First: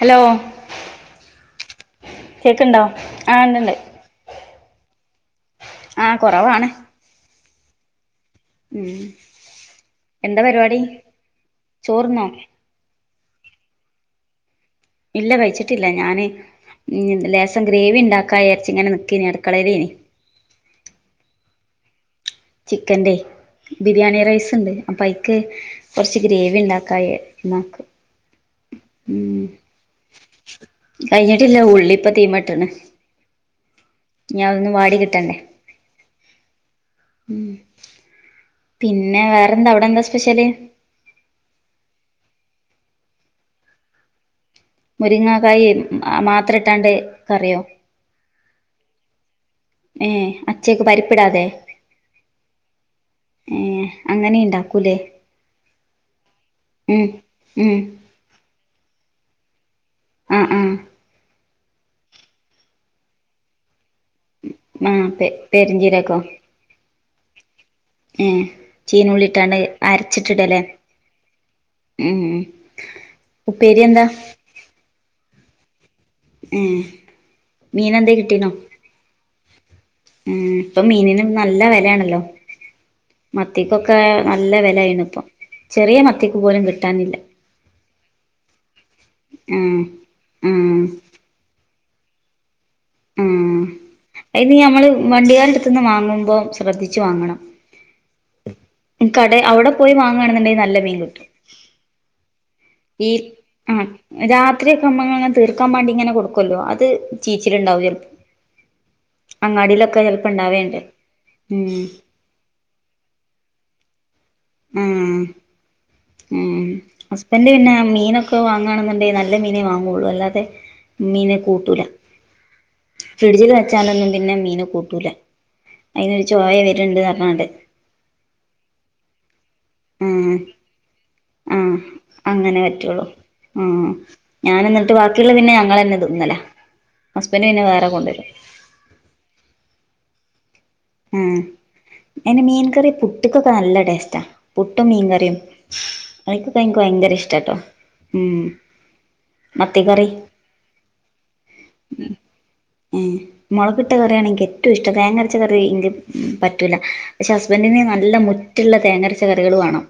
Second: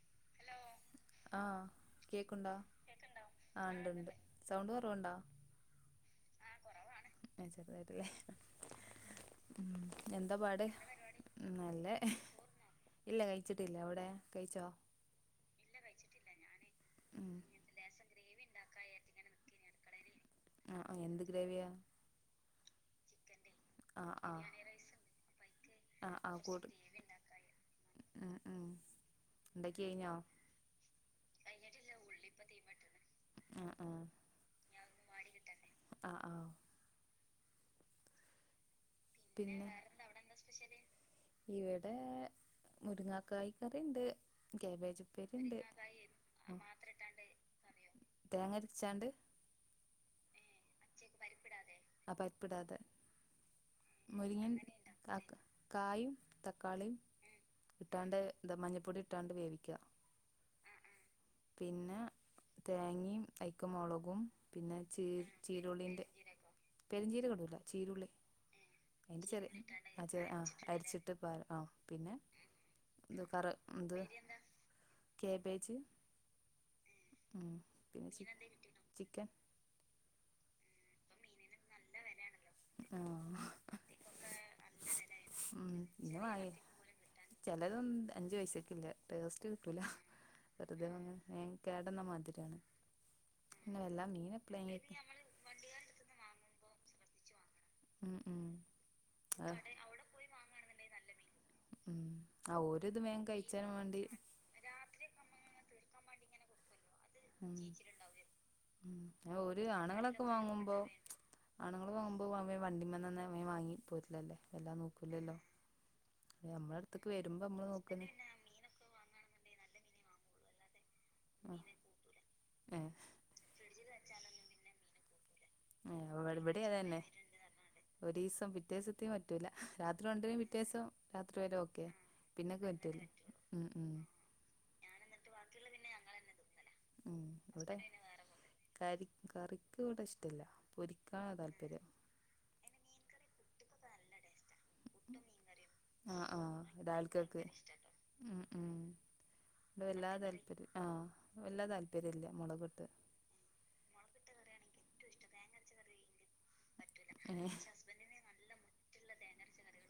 Hello ആഹ് കേക്കുണ്ടോ കേക്ക്ണ്ടോ ആ ആഹ് ഇണ്ട്ണ്ട് ഉണ്ട്ണ്ട് സൗണ്ട് കുറവുണ്ടോ ആഹ് കുറവാണ് ആഹ് ചെറുതായിട്ടല്ലേ ഉം ഉം എന്താ പാട് ഉം നല്ലേ ചോറ്ന്നോ ഇല്ല കയ്ച്ചിട്ടില്ല അവടെ കഴിച്ചോ ഇല്ല കയ്ച്ചിട്ടില്ല ഞാന് ഉം ലേശം ഗ്രേവി ഇണ്ടാക്കാ ചാരിച്ച് ഇങ്ങനെ നിക്കാന് അടുക്കളയിൽ ആഹ് ആഹ് എന്ത് ഗ്രേവിയാ ചിക്കന്റെ ആ ബിരിയാണി ആ റൈസ് ണ്ട് അപ്പൊ അയിക്ക് ആ കൊറച്ച് ആ ഗ്രേവി കൂട് ഉണ്ടാക്കാ ചാരിക്ന് ഉം ഉം ണ്ടാക്കി കഴിഞ്ഞോ കഴിഞ്ഞിട്ടില്ല ഉള്ളി ഇപ്പ തീമട്ടണ് ആഹ് ആഹ് ഇനി അതൊന്ന് വാടി കിട്ടട്ടെ ആഹ് ആഹ് ഉം പിന്നെ വേറെന്താ അവിടെ എന്താ സ്പെഷ്യല് ഇവടെ മുരുങ്ങാക്കായ്ക്കറിണ്ട്. കാബേജ് ഉപ്പേരിയുണ്ട് മുരിങ്ങാക്കായി മാത്രം ഇട്ടാണ്ട് കറിയോ തേങ്ങരിച്ചാണ്ട് ഏഹ് ആ പരിപ്പിടാതെ ഏഹ് അങ്ങനെ മുരിങ്ങയും ഇണ്ടാക്കൂലേ ക കായും തക്കാളിയും ഉം ഉം ഇട്ടാണ്ട് എന്താ മഞ്ഞൾപ്പൊടി ഇട്ടാണ്ട് വേവിക്കുക ഉം ഉം പിന്നെ തേങ്ങയുംഅയ്യക്മുളകും പിന്നെ ചീ ആഹ് പെ ചീരുള്ളി ഉണ്ട് പെരിഞ്ചീരകോ പെരിഞ്ചീരകം ഇടൂല ചീരുള്ളി ഏഹ് അയിന്റെ ചീനുള്ളിട്ടാണ്ട് ചെറിയ ആഹ് ആഹ് അരച്ചിട്ടിടല്ലേ അരിച്ചിട്ട് പ ആഹ് പിന്നെ ഉം ഇത് കർ ഉപ്പേരി എന്ത് എന്താ കേബേജ് ഏഹ് ഉം പിന്നെ മീനെന്തേ ചി കിട്ടീനോ ചിക്കൻ ഉം ഇപ്പൊ മീനിന് നല്ല വിലയാണല്ലോ ആ മത്തിക്കൊക്കെ നല്ല വിലയാണിപ്പം ചെറിയ മത്തി പോലും കിട്ടാനില്ല ചിലതും അഞ്ചു പൈസയ്ക്ക് ഇല്ല ടേസ്റ്റ് കിട്ടൂല ആഹ് ആഹ് വെറുതെ കേതല് മാതിരിയാണ് ഉം പിന്നെ വല്ലാ മീൻ ഇത് ഞമ്മള് എപ്പളേങ്കി വണ്ടികാരടുത്തു നിന്ന് വാങ്ങുമ്പോം ശ്രദ്ധിച്ചു വാങ്ങണം ഉം ഉം കട അവിടെ അഹ് പോയി വാങ്ങയാണെന്നുണ്ടെങ്കിൽ നല്ല മീൻ കിട്ടും ഉം ആഹ് ഒരു ഇത് വേഗം കഴിച്ചാനും വേണ്ടി [unintelligible] കൊടുക്കുമല്ലോ അത് ഉം ചീച്ചിലുണ്ടാവും ഉം ഓര് അങ്ങാടിയിലൊക്കെ ആണുങ്ങളൊക്കെ ചെലപ്പോ വാങ്ങുമ്പോ ഇണ്ടാവേണ്ട് ഉം ആണുങ്ങൾ വാങ്ങുമ്പ ഇപ്പോ വണ്ടിമേതന്നെ മീൻവാങ്ങി പോയിട്ടില്ലല്ലേ എല്ലാം ആഹ് നോക്കൂല്ലല്ലോ ഉം ഹസ്ബൻഡ് നമ്മള് പിന്നെ നോക്കന്നെ മീനൊക്കെ ഇക്ക വാങ്ങണെന്നുണ്ടെില് നല്ല മീനെ വാങ്ങുള്ളൂ അല്ലാതെ മീനെ ആഹ് കൂട്ടൂല ഏഹ് ഫ്രിഡ്ജിൽ വെച്ചാലൊന്നും പിന്നെ മീന് കൂട്ടൂല അതിന് ഒരു ചൊയ വരുണ്ട് പറഞ്ഞാണ്ട് ഒരു ദിവസം പിറ്റേ ദിവസത്തേക്ക് പറ്റൂല്ല രാത്രി ആഹ് കൊണ്ടവരും പിറ്റേ ദിവസം രാത്രി വരെ ആഹ് ഓക്കെ അങ്ങനെ പിന്നക്ക് പറ്റൂല്ല പറ്റുള്ളൂ ഉം ആഹ് ഉം ഞാൻ ഞാനെന്നിട്ട് എന്നിട്ട് പിന്നെ ബാക്കിയുള്ള മിന് ഞങ്ങളന്നെ ഞങ്ങൾ തന്നെ തിന്നലാ തിന്നല് ഉം ഹസ്ബൻഡ് പിന്നെ അപ്പം വേറെ കൊണ്ടുവരും ക കറിക്ക് ഇവിടെ ഇഷ്ടല്ല കാണാൻ താല്പര്യം എന്നെ മീൻകറി പുട്ടക്കൊക്കെ നല്ല ടേസ്റ്റാ പുട്ടും മീൻകറിയും ആഹ് ആഹ് അയിക്കൊക്കെ എനിക്ക് ഭയങ്കര ഒരാൾക്കൊക്കെ ഇഷ്ടാട്ടോ ഉം ഉം മത്തിക്കറി വല്ലാ താല്പര്യം ആഹ് വല്ല താല്പര്യം ഇല്ല മുളകിട്ട് ഉം മുളകിട്ട കറിയാണ് എനിക്ക് ഏറ്റവും ഇഷ്ടം തേങ്ങരച്ച കറി എനിക്ക് പറ്റ റ്റൂല പക്ഷെ ഏഹ് ഹസ്ബൻഡിന്‌ നല്ല മുറ്റുള്ള തേങ്ങരച്ച കറികൾ വേണം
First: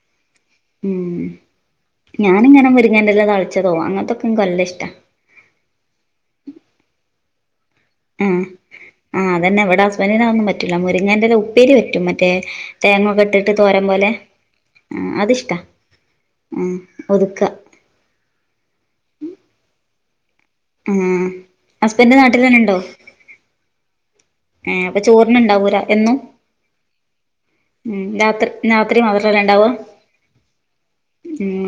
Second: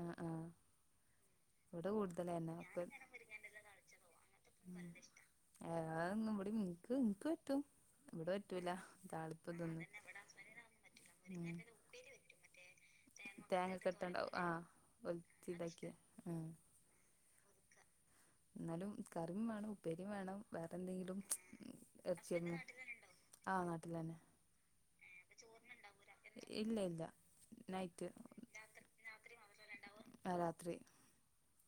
ആഹ് ആഹ് ഉം ഇവിടെ കൂടുതലെന്നെ ഞാനിങ്ങനെ ഒക്കെ മുരിങ്ങന്റെ ഇല താളിച്ചതോ അങ്ങനത്തൊക്ക എനിക്ക് നല്ല ഇഷ്ടാ ആഹ് ഇവടെയും എനിക്ക് എനിക്ക് പറ്റും ഇവിടെ ആഹ് പറ്റൂല ആഹ് അതന്നെ ഇവിടെ താളിപ്പതൊന്നു ഹസ്ബൻഡിന് അതൊന്നും പറ്റൂല്ല മുരിങ്ങന്റെല ഉപ്പേരി പറ്റും മറ്റേ തേങ്ങൊക്കെ ഇട്ടിട്ട് തോരൻ തേങ്ങക്കെ പോലെ ഇട്ടോണ്ട് ആഹ് [unintelligible] ഉം ഒതുക്കുക എന്നാലും കറിയു വേണം ഉപ്പേരിയും വേണം വേറെ എന്തെങ്കിലും ആഹ് ഹസ്ബൻഡ് ഇറച്ച നാട്ടിലെന്നെണ്ടോ ആഹ് നാട്ടില്തന്നെ ഏഹ് അപ്പൊ ചോറിനുണ്ടാവൂല എന്നും ഇല്ലില്ല ഉം നൈറ്റ് രാത്രി രാത്രി മാത്രമല്ല ഉണ്ടാവുക ആഹ് രാത്രി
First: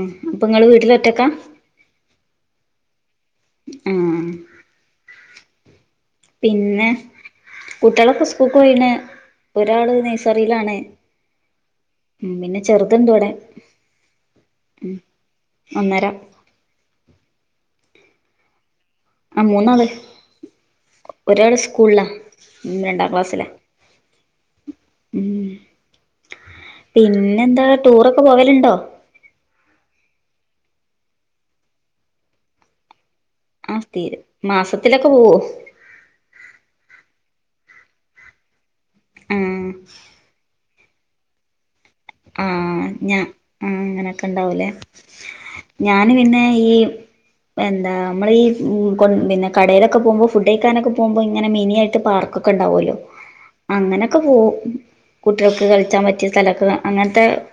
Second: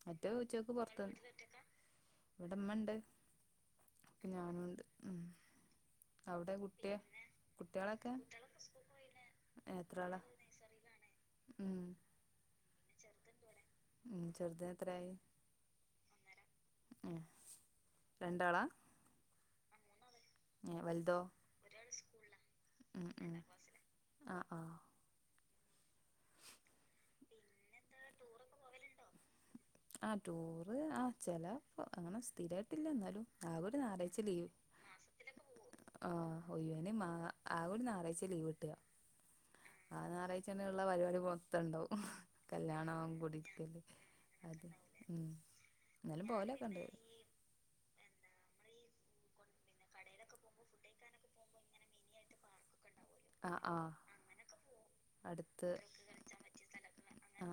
മറ്റോ ഇങ്ങള് ഉച്ചക്ക് വീട്ടില് പുറത്തുന്ന് ഒറ്റക്കാ ഇവിടെ ഉമ്മ ഉണ്ട് ആഹ് ഞാനുണ്ട് ഉം അവിടെ പിന്നെ കുട്ടിയ കുട്ടികളൊക്കെ സ്കൂൾക്ക് പോയിണ് ഒരാള് എത്ര ആളാ നഴ്സറിയിൽ ആണ് ഉം പിന്നെചെറുത്ണ്ട് ഇവടെ ഉം ചെർത് ന്എത്രായി ഒന്നര ഉം രണ്ടാളാ ആഹ് മൂന്നാള് ഏ വലുതോ ഒരാള് സ്കൂളാഉം ഉം ഉം രണ്ടാക്ലാസ്സില ആ ആ ഉം പിന്നെന്താ ടൂറൊക്കെ പോവലുണ്ടോ ആ ടൂറ് ആ ചെലപ്പോ അങ്ങനെ സ്ഥിരയിട്ടില്ല ന്നാലും ആകെ ര് ആഹ് സ്ഥിരം ഞറാഴ്ചേ ലീവ് മാസത്തിലൊക്കെ മാസത്തിലെക്കെ പോവോ ആഹ് ഒയ്യേ ന് മാ ആക്കെര്ഞായറാഴ്ച ലീവ് കിട്ടാ മ്മ് ആ ഞായറാഴ്ചന്നെള്ളപരിപാടി മൊത്തംണ്ടാവും ആഹ് ഞാ ആ അങ്ങനെക്കെ അത് ണ്ടാവൂല്ലേ ഉം എന്നാലും ഞാന്പിന്നെഈ പോവലൊക്കെ ഉണ്ട് എന്താമ്മള് ഈ കോ പിന്നെ കടേലൊക്കെ പോമ്പോഫുഡൈക്കാനൊക്കെ പോമ്പോ ഇങ്ങനെ മിനി ആയിട്ട് പാർക്കൊക്കെ ഇണ്ടാവുല്ലോ ആ ആ അങ്ങനൊക്കെ പോവും കുട്ട്യോൾക്ക് അടുത്ത് കളിച്ചാപറ്റിയ സ്ഥലൊക്കെ ക ങ്ങൻത്തെ ആ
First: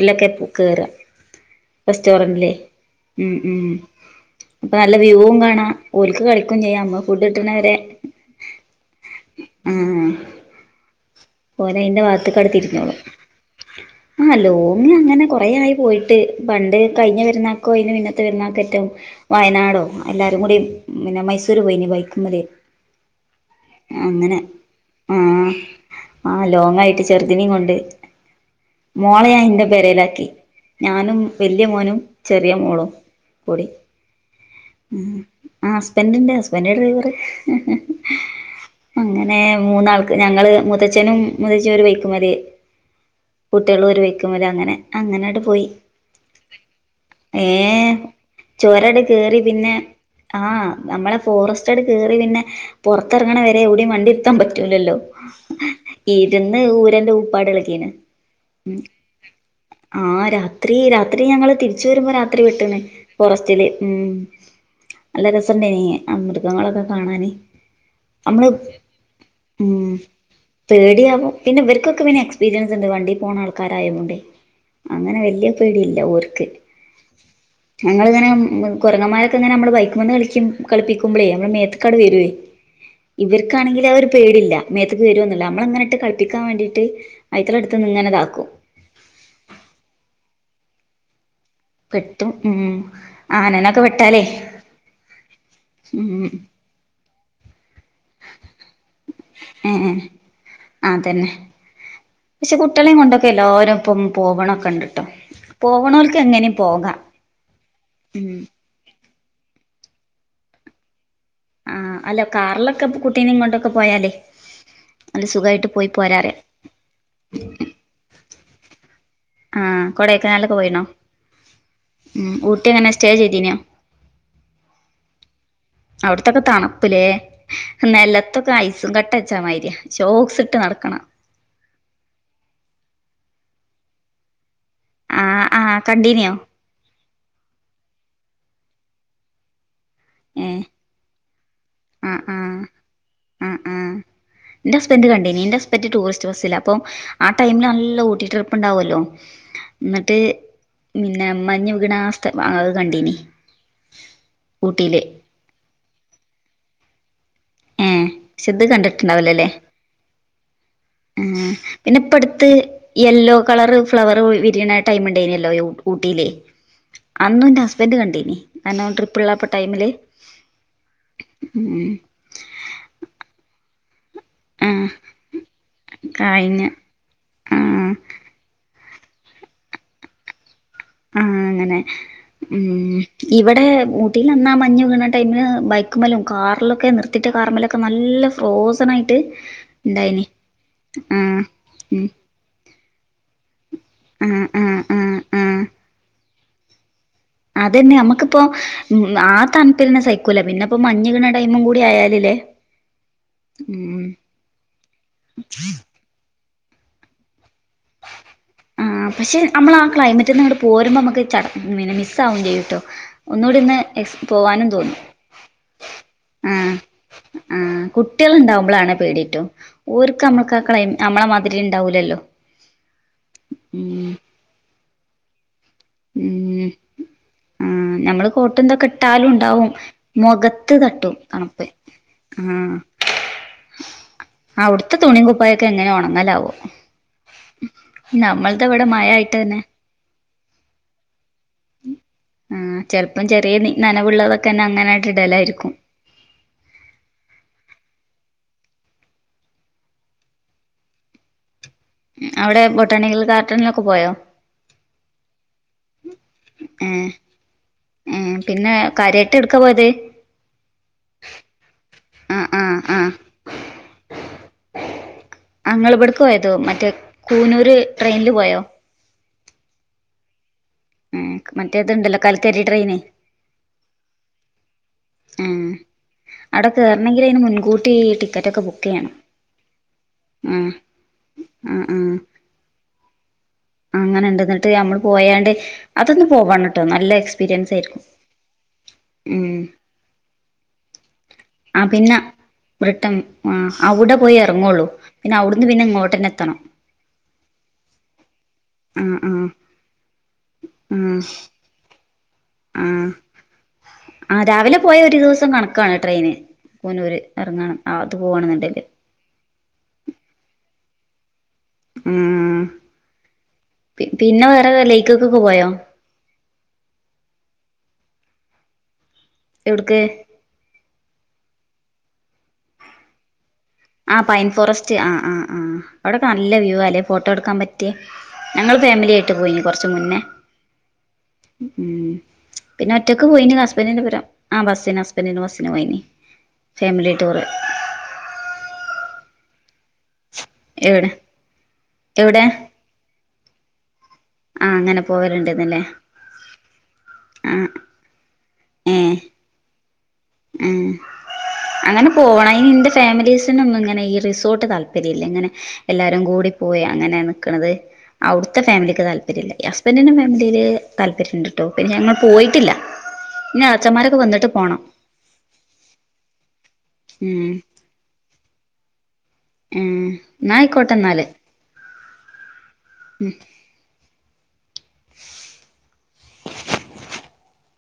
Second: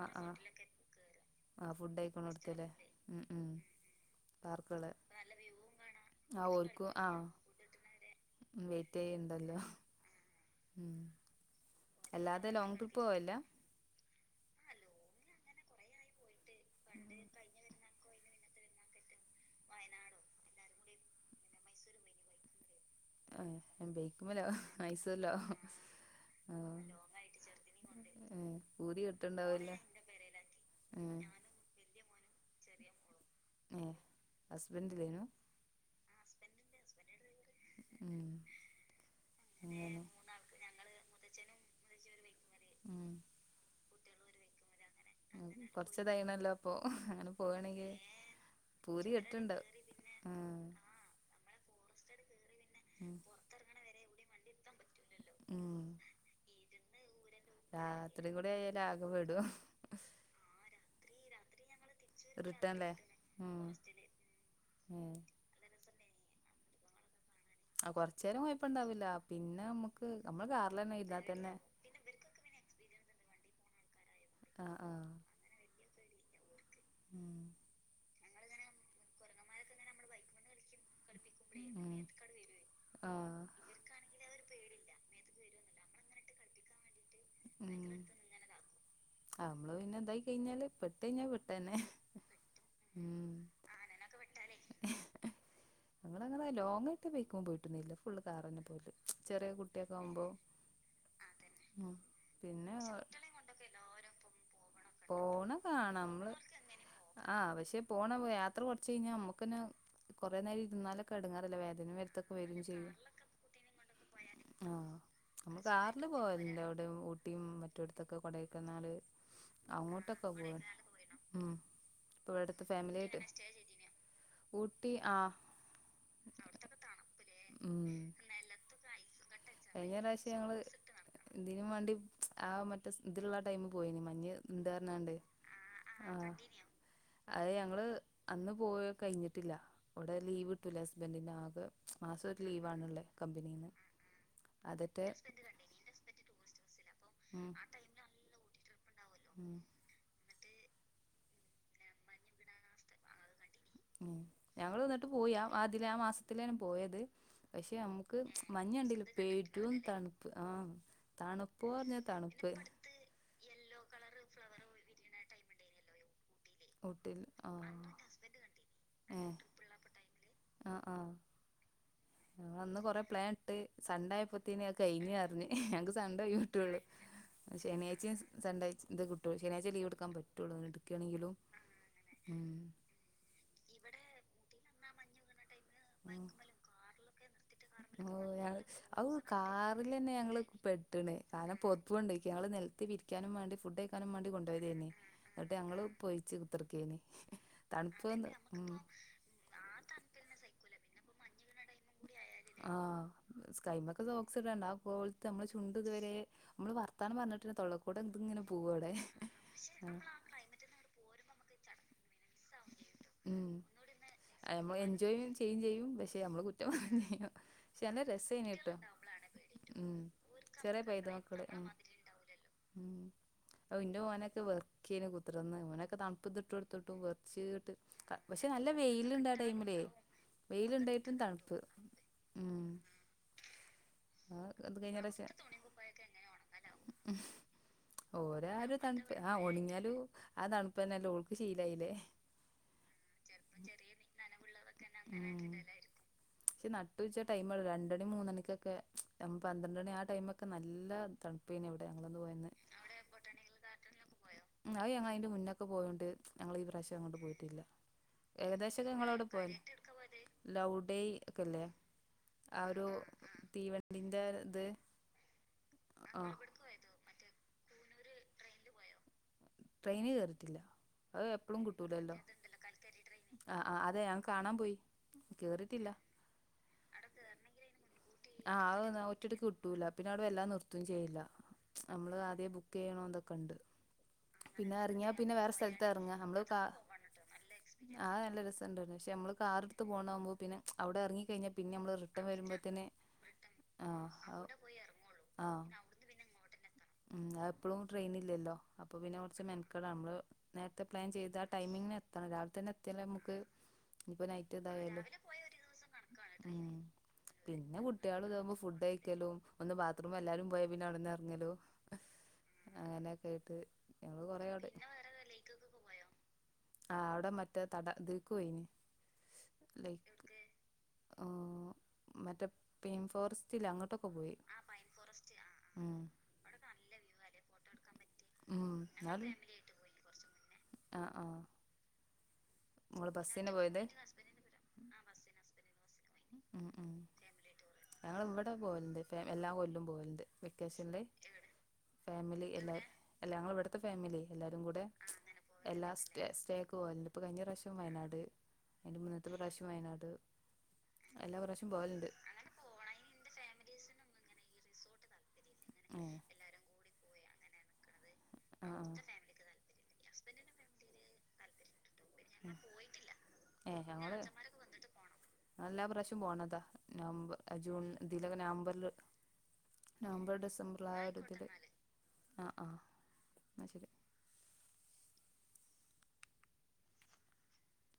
ആ ആ കേറ ആ ഫുഡ് റെസ്റ്റോറന്റ്ല് കഴിക്കണോടത്തല്ലേ ഉം ഉം പാർക്കുകള് അപ്പനല്ലവ്യൂവുംകാണാഓൽക്ക് കളിക്കും ചെമ്മക്ക് ഫുഡ് കിട്ടണ വെരെ വെയിറ്റ്യ്യ്ണ്ടല്ലോ ഉം അല്ലാതെ ലോങ്ങ് ട്രിപ്പ് പോവല്ല്ല ആഹ ലോങ് അങ്ങനെ കൊറേആയി പോയിട്ട്പണ്ട് കഴിഞ്ഞപെരുന്നാക്കോ അയിന്നെ മുന്ന ത്തെ പെരുന്നാക്കെറ്റവും വയനാടോ എല്ലാരുംകൂടി പിന്നെ മൈസൂര് പോയിന് ബൈക്കുംമല് ആഹ് ബേയ്ക്കുമലോമൈസൂരിലോ ആഹ് ആഹ് ലോങ്ങായിട്ട് ചെറുതിനിം കൊണ്ട് ഏ പൂതി മോളെ ഞൻ ഇന്റെ കിട്ടുണ്ടാവല്ലോ പേരേലാക്കി ഏ ഞാനും വെല്ല്യമോനുംചെറ്യേമോളും കൂടി ഹസ്ബെൻഡ്ലേനു ആ ഹസ്ബന്റ് ണ്ട്‌ ഹസ്ബന്റ് ഡ്രൈവറ് ഉം അങ്ങനെ അങ്ങനെ മൂന്നാൾക്ക് ഞങ്ങള് മുതച്ഛനും മുതച്ചിംഒര് ബൈക്ക്മേല് ഉം കുട്ടിൾ ഒരു വെക്കുമല് അങ്ങനെ അങ്ങനട് പോയി കൊറച്ചതായിണല്ലോ അപ്പൊ അങ്ങനെ ഏ പോവാണെങ്കില് ചോരട് പൂതി കെട്ടുണ്ട് കേറിപിന്നെ ആഹ് നമ്മളെ ഫോറസ്റ്റ് അട് കേറി പിന്നെ ഉം പൊറത്തറങ്ങ്ണവരെ ഒടിം വണ്ടി ത്താൻ പറ്റൂലല്ലോ ഉം ഇര്ന്ന് ഊരന്റെ ഉൂപ്പാട്ളക്കീന് രാത്രി കൂടെ മ് ആയാല് ആകെ പെടും ആഹ് രാത്രി രാത്രി ഞങ്ങള് തിരി ച്ചരുമ്പോ രാത്രി പെട്ട്ണ് റിട്ടേൺല്ലേ ഫോറസ്റ്റില് ഉം ഉം നല്ലരസ ണ്ടായിനി ആ മൃഗങ്ങളൊക്കെ കാണാന് ആ കൊറചേരം നമ്മള് കൊയപ്പണ്ടാവുല്ല പിന്നെമ്മുക്ക് പേടിആവും പിന്നെ ഇവർക്കൊക്കെ പിന്നെ എക്സ്പീരിയൻസ്ണ്ട് വണ്ടി പോണ ആൾക്കാരായതോണ്ട് ആഹ് ആഹ് അങ്ങനെ വെല്യ പേടിയില്ലഓർക്ക് ഉം ഞങ്ങല്ങ്ങനെ കുരങ്ങന്മാരൊക്കെ ങ്ങനെ മ്മള് ബൈക്കുമന്ന് കളിക്കു കളിപ്പിക്കുമ്പളേ നമ്മളെ ഉം മേത്ക്കട് വെരും ആഹ് ഇവർക്കാണെങ്കിൽ അഹ് രു പേടില്ല മേത്തക്ക് വാരോന്ള്ള നമ്മള ങ്ങന്ട്ട് കളിപ്പിക്കാൻ വേണ്ടിട്ട്അയ്ടളഅട്ത്ത്ന്ഇങ്ങനെ താക്കും ആ നമ്മള് പിന്നെന്തായികെയ്‌ഞ്ഞാല് പെട്ട്ഴിഞ്ഞാപെ പെട്ടുംഉംആനനൊക്കെ പെട്ടാലേയ് ങ്ങൾ അങ്ങനെ ലോങ്ങായിട്ട് ബൈക്കുമെ പോയിട്ടന്നില്ല ഫുള് കാറെന്നെ പോവല് ചെറ്യേ കുട്യോക്കെ ആവുമ്പോ ആതന്നെ ഉം പക്ഷെ പിന്നെ കുട്ടളീംകൊണ്ടൊക്കെ എല്ലാരും ഇപ്പം പോവണൊക്കെ ണ്ട്ട്ടോ പോവണോൽക്ക് എങ്ങനിം പോകാ ആ് പക്ഷെ പോണ യാത്ര കൊർ ചെയ്ഞ്ഞമ്മുക്കെന്നെ കുറെ നേരം ഇരുന്നാലുംഒക്കെ എടുങ്ങാറല്ലേ വേദനയും ആഹ് അല്ല വര്ത്തൊക്കെ വരും കാറിലൊക്കെ ചെയ്യും കുട്ടീനേം കൊണ്ടൊക്കെ പോയാലേ ആഹ നല്ല നമ്മൾ സുഖായിട്ട് പോയി കാറിൽ പോരാറിയാ പോവല്ലോ അവിടെ ഊട്ടിയും മറ്റുംടത്തൊക്കെ കൊടെക്കന്നാല് ആഹ് അങ്ങോട്ടൊക്കെ കൊടൈക്കനാലൊക്കെ പോവ പോയിണോ ഉമ് ഉം, ഇവിടെത്തെ ഊട്ടി എങ്ങനെ ഫാമിലി സ്റ്റേ ആയിട്ട് ചെയ്തീനോ ഊട്ടി ആഹ അവിട്ത്തൊക്കെ തണ്പ്പ്‌ ല്ലേ നലത്തൊക്കെ ഐസും കട്ടവെച്ച മായിരിയ ശോക്സ് ഇട്ട് നടക്കണം ഇതിന് മാണ്ടി ആഹ് മറ്റേ ഇതില്ള്ള ടൈം പോയിനി മഞ്ഞ് ണ്ട് പർഞ്ഞാണ്ട് ആ ആ ആഹ് കണ്ടീനിയോ അഹ് ഞങ്ങള് അന്ന് പോയ കഴിഞ്ഞിട്ടില്ല അവ്ടെ ഏ ലീവ് കട്ടൂലേ ഹസ്ബൻഡിന്റെ ആകെ ആ മാസം ആ ഒര് ലീവ് ആണ് ഇള്ള് കമ്പനീന്ന് ഇന്റെ ഹസ്പന്റ് അതറ്റെ കണ്ടി നീ ഇന്റെ ഹസബെറ്റ് ടൂറിസ്റ്റ് ബസ്സില്ല അപ്പൊ ആഹ് ഉം ടൈമില് നല്ല ഊട്ടിട്രി ഉണ്ടാവല്ലോ ഉം ന്ന്ട്ട് പിന്നെ മഞ്ഞ് [unintelligible] അഹ് കണ്ടിനി ഊട്ടിയില് ആതില് ആഹ് മാസത്തിലാണ് പോയത് പക്ഷെ ഏ നമ്മുക്ക് പക്ഷെ ഇത് മഞ്ഞ്കണ്ടില്ലെ കണ്ടിട്ടുണ്ടാവില്ലല്ലേ പെരും തണുപ്പ് ആഹ് ആ തണുപ്പോ പിന്നെ ർഞ്ഞാ ഇപ്പടുത്ത് തണുപ്പ് യെല്ലോ കളറ് ഫ്ലവർ വിരിയ്ണ ടൈമ് ഉണ്ടായിനില്ലോ ഊട്ടിയില് ഊട്ടിൽ അന്നും ആ ഇന്റെ ഹസ്ബൻഡ് കണ്ടീനി അനോ ഏ ട്രിപ്പ്‌ള്ളപ്പോ ടൈമില് ആഹ് ഉം ആഹ് അന്ന് കൊറെ പ്ലാൻ ഇട്ട് സണ്ട ആയപ്പോത്തിന് അത് ആഹ് കഴിഞ് പറഞ്ഞ് ഞങ്ങക്ക് സണ്ടേ ഒഴിവ് കഴിഞ്ഞ കിട്ടൊള്ളു ആഹ് ശനിയാച്ചിം സണ്ടേ ഇത് കിട്ട ശനിയാഴ്ച ലീവ് ഇട്കാം പ- പറ്റള്ളൂ ഇട്ക്കാണെങ്കി ആഹ് അങ്ങനെ ഉം ഇവിടെ ഊട്ടില് അന്നാ മഞ്ഞ് വീണ ടൈമ് ബൈക്കുമലും കാറ്ലൊ ഹോ ഔ ആയിട്ട് കാറില് ല്ലന്നെ ഇണ്ടായിനി ഞങ്ങള് പെട്ട്ണ് ആഹ് കാർണം ഉം പൊതപ്പ്കൊണ്ടോ ക്യായാൾ നെല്ത്ത് വിരിക്യാനും മാണ്ടി ഫുഡ് കഴിക്കാനും മാണ്ടി ആഹ് കൊണ്ടോ ആഹ് തേനി ആഹ് ങ്ങട്ട് ആഹ് ഞങ്ങള് പോയ്ച്ച് കുത്തർക്കേനീ അതന്നെ നമുക്ക്പ്പോ ഉം ആഹ് തണ്പന്നേ സൈക്കൂല പിന്നെപ്പോ മഞ്ഞ് വിക്ണ ടൈമും കൂടി ആയാലില്ലേ ആഹ് കൈമക്കെ ഉം സോക്സിഡണ്ട ആഹ് കോലത്ത് നമ്മള് ചുണ്ട് ഇതുവരെ നമ്മള് വർത്താനം പറഞ്ഞിട്ട് തന്നെ തൊള്ളക്കൂടെ ഇത് ഇങ്ങന ആഹ് പക്ഷെ നമ്മളാ ആഹ് ക്ലൈമറ്റ്ന്ന് നിന്ന് ഇങ്ങോട്ട് പോരുമ്പോ നമുക്ക് ചട പിന്നെ മിസ് ആവും ചെയ്യുട്ടോ ഒന്നുകൂടി ഒന്ന് എ പോവാനും തോന്നും ചേഞ്ച് ചെയ്യും പക്ഷേ നമ്മ ആ കുറ്റം പറയും ചെയ്യും പക്ഷെ ആ നല്ല കുട്ടികൾ രസേനിട്ടൊ ഉണ്ടാവുമ്പോളാണ് പേടിട്ടോ ഉം ഓർക്ക് നമ്മൾക്ക് ആ ചെറിയ ക്ലൈ പൈത നമ്മളെ മക്കള് മാതിരി ഉം ഉണ്ടാവൂലല്ലോ ഔ ഇന്റെ ഉം മോനൊക്കെ വെർക്കെനി കു ഇത്രന്ന് ഓനെയൊക്കെ തണുപ്പ് ഇതൊക്കെ ഉം ഇട്ടോടുത്തിട്ടും ആ വെർച്ചീട്ട് നമ്മള് പക്ഷെ കോട്ടും നല്ല ഇതൊക്കെ വെയില്ണ്ട് ഇട്ടാലും ആഹ് ഉണ്ടാവും ടൈമില് മുഖത്ത് വെയില്ണ്ട് തട്ടും തണുപ്പ് ഉം അത് അവുട്ത്തെ കഴിഞ്ഞ തുണിയും കുപ്പായൊക്കെ എങ്ങനെ ഒണങ്ങലാവോ ഓര രു മഴ തണുപ്പ് ആയിട്ട് തന്നെ ഒണങ്ങിയാലും ആഹ് തണുപ്പ് ന്നെല്ലെ ഓ ശീല ആയിലെ ആ ചെലപ്പം ചെറിയ നനവുള്ളതൊക്കെ തന്നെ അങ്ങനെയായിട്ട് ഉം ഇടലായിരിക്കും പക്ഷെ നട്ട് ഉച്ച ടൈമാത് രണ്ട്മണി മൂന്നമണിഒക്കൊ പന്ത്രണ്ട മണി ആഹ് ടൈമ ഒക്കെ നല്ല തണുപ്പേനി അവ്ടെ ഞങ്ങളന്ന് പോയന്ന് അവിടെ ബൊട്ടാണിക്കൽ ഗാർഡനിലൊക്കെ പോയോ അഹ് ഞങ്ങൾ അയിന്റെ മുന്നൊക്കെ പോയോണ്ട് ഞങ്ങള് ഈ ഏ പ്രാവശ്യം അങ്ങോട്ട് പോയിട്ടില്ല ഏ പിന്നെ ഏകദേശം ങ്ങളവിടെ കാര്യായിട്ട് പോയ എടുക്കാ പോയത് ലൗ ഡേ ഒക്കെല്ലേ ആ ആ ആഹ് ഒരു ആ തീവണ്ടിന്റെ ത്ത് ആഹ് നിങ്ങൾ ഇവട്ക്ക് പോയതോ മറ്റേ കൂനൂര് ട്രെയിനില് പോയോ ട്രെയിനി കേറിട്ടില്ല അതഹ് എപ്പളും കിട്ടൂലല്ലോ മറ്റേതുണ്ടല്ലോ കൽക്കരി ട്രെയിന് ആഹ് ആഹ് അതെ അഹ് കാണാ പോയി ഉം തില്ല ടിക്കറ്റ് ഒക്കെ ബുക്ക് ആഹ് ന്ന് ചെയ്യണം ഒറ്റടിക്ക് കിട്ടൂല പിന്നെ അവിടെ വെല്ലാ ആ നിർത്തും ചെയ്ല്ല.. ആ ആ നമ്മള് ആദ്യേ ബുക്ക്യ്യണോ. എന്തോക്കണ്ട്.. അങ്ങനെണ്ട്. ന്നിട്ട് നമ്മള് പോയാണ്ട് അതൊന്ന് പോകണട്ടോ നല്ല എക്സ്പീരിയൻസ് ഏര് ആഹ് നല്ല രസണ്ടാവുല്ല പഷേ അമ്മള് കാറ്ട്ത്ത് പോണവുമ്പോ പിന്നെ.. അവടെ എറങ്ങിക്കഴിഞ്ഞാ പിന്നെ നമ്മള് റിട്ടേൺ വരുമ്പോത്തിന്, ബ്രിട്ടൻ ആ ആഹ് അവിടെ പോയി ഹ ഇറങ്ങുള്ളൂ പിന്നെ അവുടുന്ന് പിന്നെ ഇങ്ങൊട്ടന്നെത്തണം. മ്മ്ഹ് എപ്പോളു ട്രെയിൻ ഇല്ലല്ലോ, അപ്പൊ ആ പിന്നെ ആ കൊറച്ച് മെനകെട നമ്മള് നേരത്തെ പ്ലൻ ചെയ്ത ആടൈം മ്മിങ്ങെത്തണം, രാവിലെ തന്നെ ആ എത്തിയാലേ ആ നമ്മക്ക് ഇനിപ്പോ ആ നൈറ്റ് രാവിലെ പോയ ഇതായാലോ. ഒരു ദിവസം കണക്കാണ് ട്രെയിന് മ്ഹ്, കൂനൂര് ഇറങ്ങണം പിന്നെ അത് കുട്ട്യോള്താവുമ്പോ പോകണെന്നുണ്ടെല് ഫുഡ്ഡയ് ക്കലും ഒന്ന് ബാത്റൂം എല്ലാരും പോയ പിന്നെ അവടന്ന് എറങ്ങലു ഉം അങ്ങനെകേട്ട് ഞങ്ങള് പിന്നെ കൊറെട് വേറെ ലേക്കൊക്കൊക്കെ പോയോ ആഹ് അവടെ മറ്റേ തട തീക്പോയിന്ന്. എവിട്ക്? ഹോ മറ്റേ പെയിൻ ഫോറസ്റ്റില്ലേ അങ്ങ ട്ട്ക്കൊ ആ പോയി, ആഹ് പൈൻ ഫോറസ്റ്റ് ആ ആ ഫോറസ്ററ് ആ ആഹ് അവിടൊക്കെ അവടെക്കേ വ്യൂ നല്ല അല്ലെ ഫോട്ടോ വ്യൂആല്ലേ എടുക്കാൻ പറ്റിയ ഫോട്ടോടുക്കാൻ പറ്റി ഞങ്ങൾ ആഹ് ഫാമിലി ഞങ്ങള് ആയിട്ട് പോയിന് ഫാമിലിയായിട്ട് പോയി കൊറച്ചു മുന്നേ. മ്മ്ഹ്, പിന്നെ ഒറ്റയ്ക്ക് പോയിന് പോയത് ഹസ്ബൻഡിന്റെ പെര ആ ബസ്സിന് ഹസ്ബൻഡനും ബസ്സിനും പോയിന് ആഹ് ആഹ് ഫാമിലി ടൂറ് ഞങ്ങള് ഇവിടെ പോവല് ണ്ട് എല്ലാ കൊല്ലോം പോവൽണ്ട്. വെക്കേഷല് എവിടെ എവിടെ ഫാമിലി എല്ലാ അല്ല ഞങ്ങള് ഇവിടുത്തെ ഫാമിലി എല്ലാരും ആ കൂടെ അങ്ങനെ പോവലുണ്ടന്നല്ലേ എല്ലാ സ്റ്റേ സ്റ്റേക്ക് പോവലുണ്ട് ഇപ്പൊ കഴിഞ്ഞ ആ പ്രാവശ്യം വയനാട് അയിന്റെ മുന്നത്തെ പ്രാവശ്യം വയനാട് ഉം എല്ലാ പ്രാവശ്യം അങ്ങനെ പോവലുണ്ട് പോവണം അയിന് ഇന്റെ ഫാമിലീസിനൊന്നും ഇങ്ങനെ ഈ റിസോർട്ട് താല്പര്യല്ല ഇങ്ങനെ ഉം എല്ലാരും കൂടി പോയി അങ്ങനെ നിക്ണത് അവിടുത്തെ ആഹ് ആഹ് ഫാമിലിക്ക് താല്പര്യല്ല, ഈ ഹസ്ബന്റിന്റെ ഫാമിലീല് താല്പര്യംണ്ട്ട്ടോ, പിന്നെ ഞങ്ങൾ ഉം പോയിട്ടില്ല ഇനി ഏഹ് ഞങ്ങള് എളച്ചന്മാരൊക്കെ വന്ന്ട്ട് പോണം. എല്ലാ പ്രാവശ്യം പോണതാ നവംബർ ഉം ജൂൺ ഇതിലൊക്കെ നവംബറില് ഉം നവംബർ ന്നാ ഡിസംബർ ആയിക്കോട്ടെ ആടുത്തിട്ട്, ആഹ് ആ. മ്മ്ഹ് [inaudible]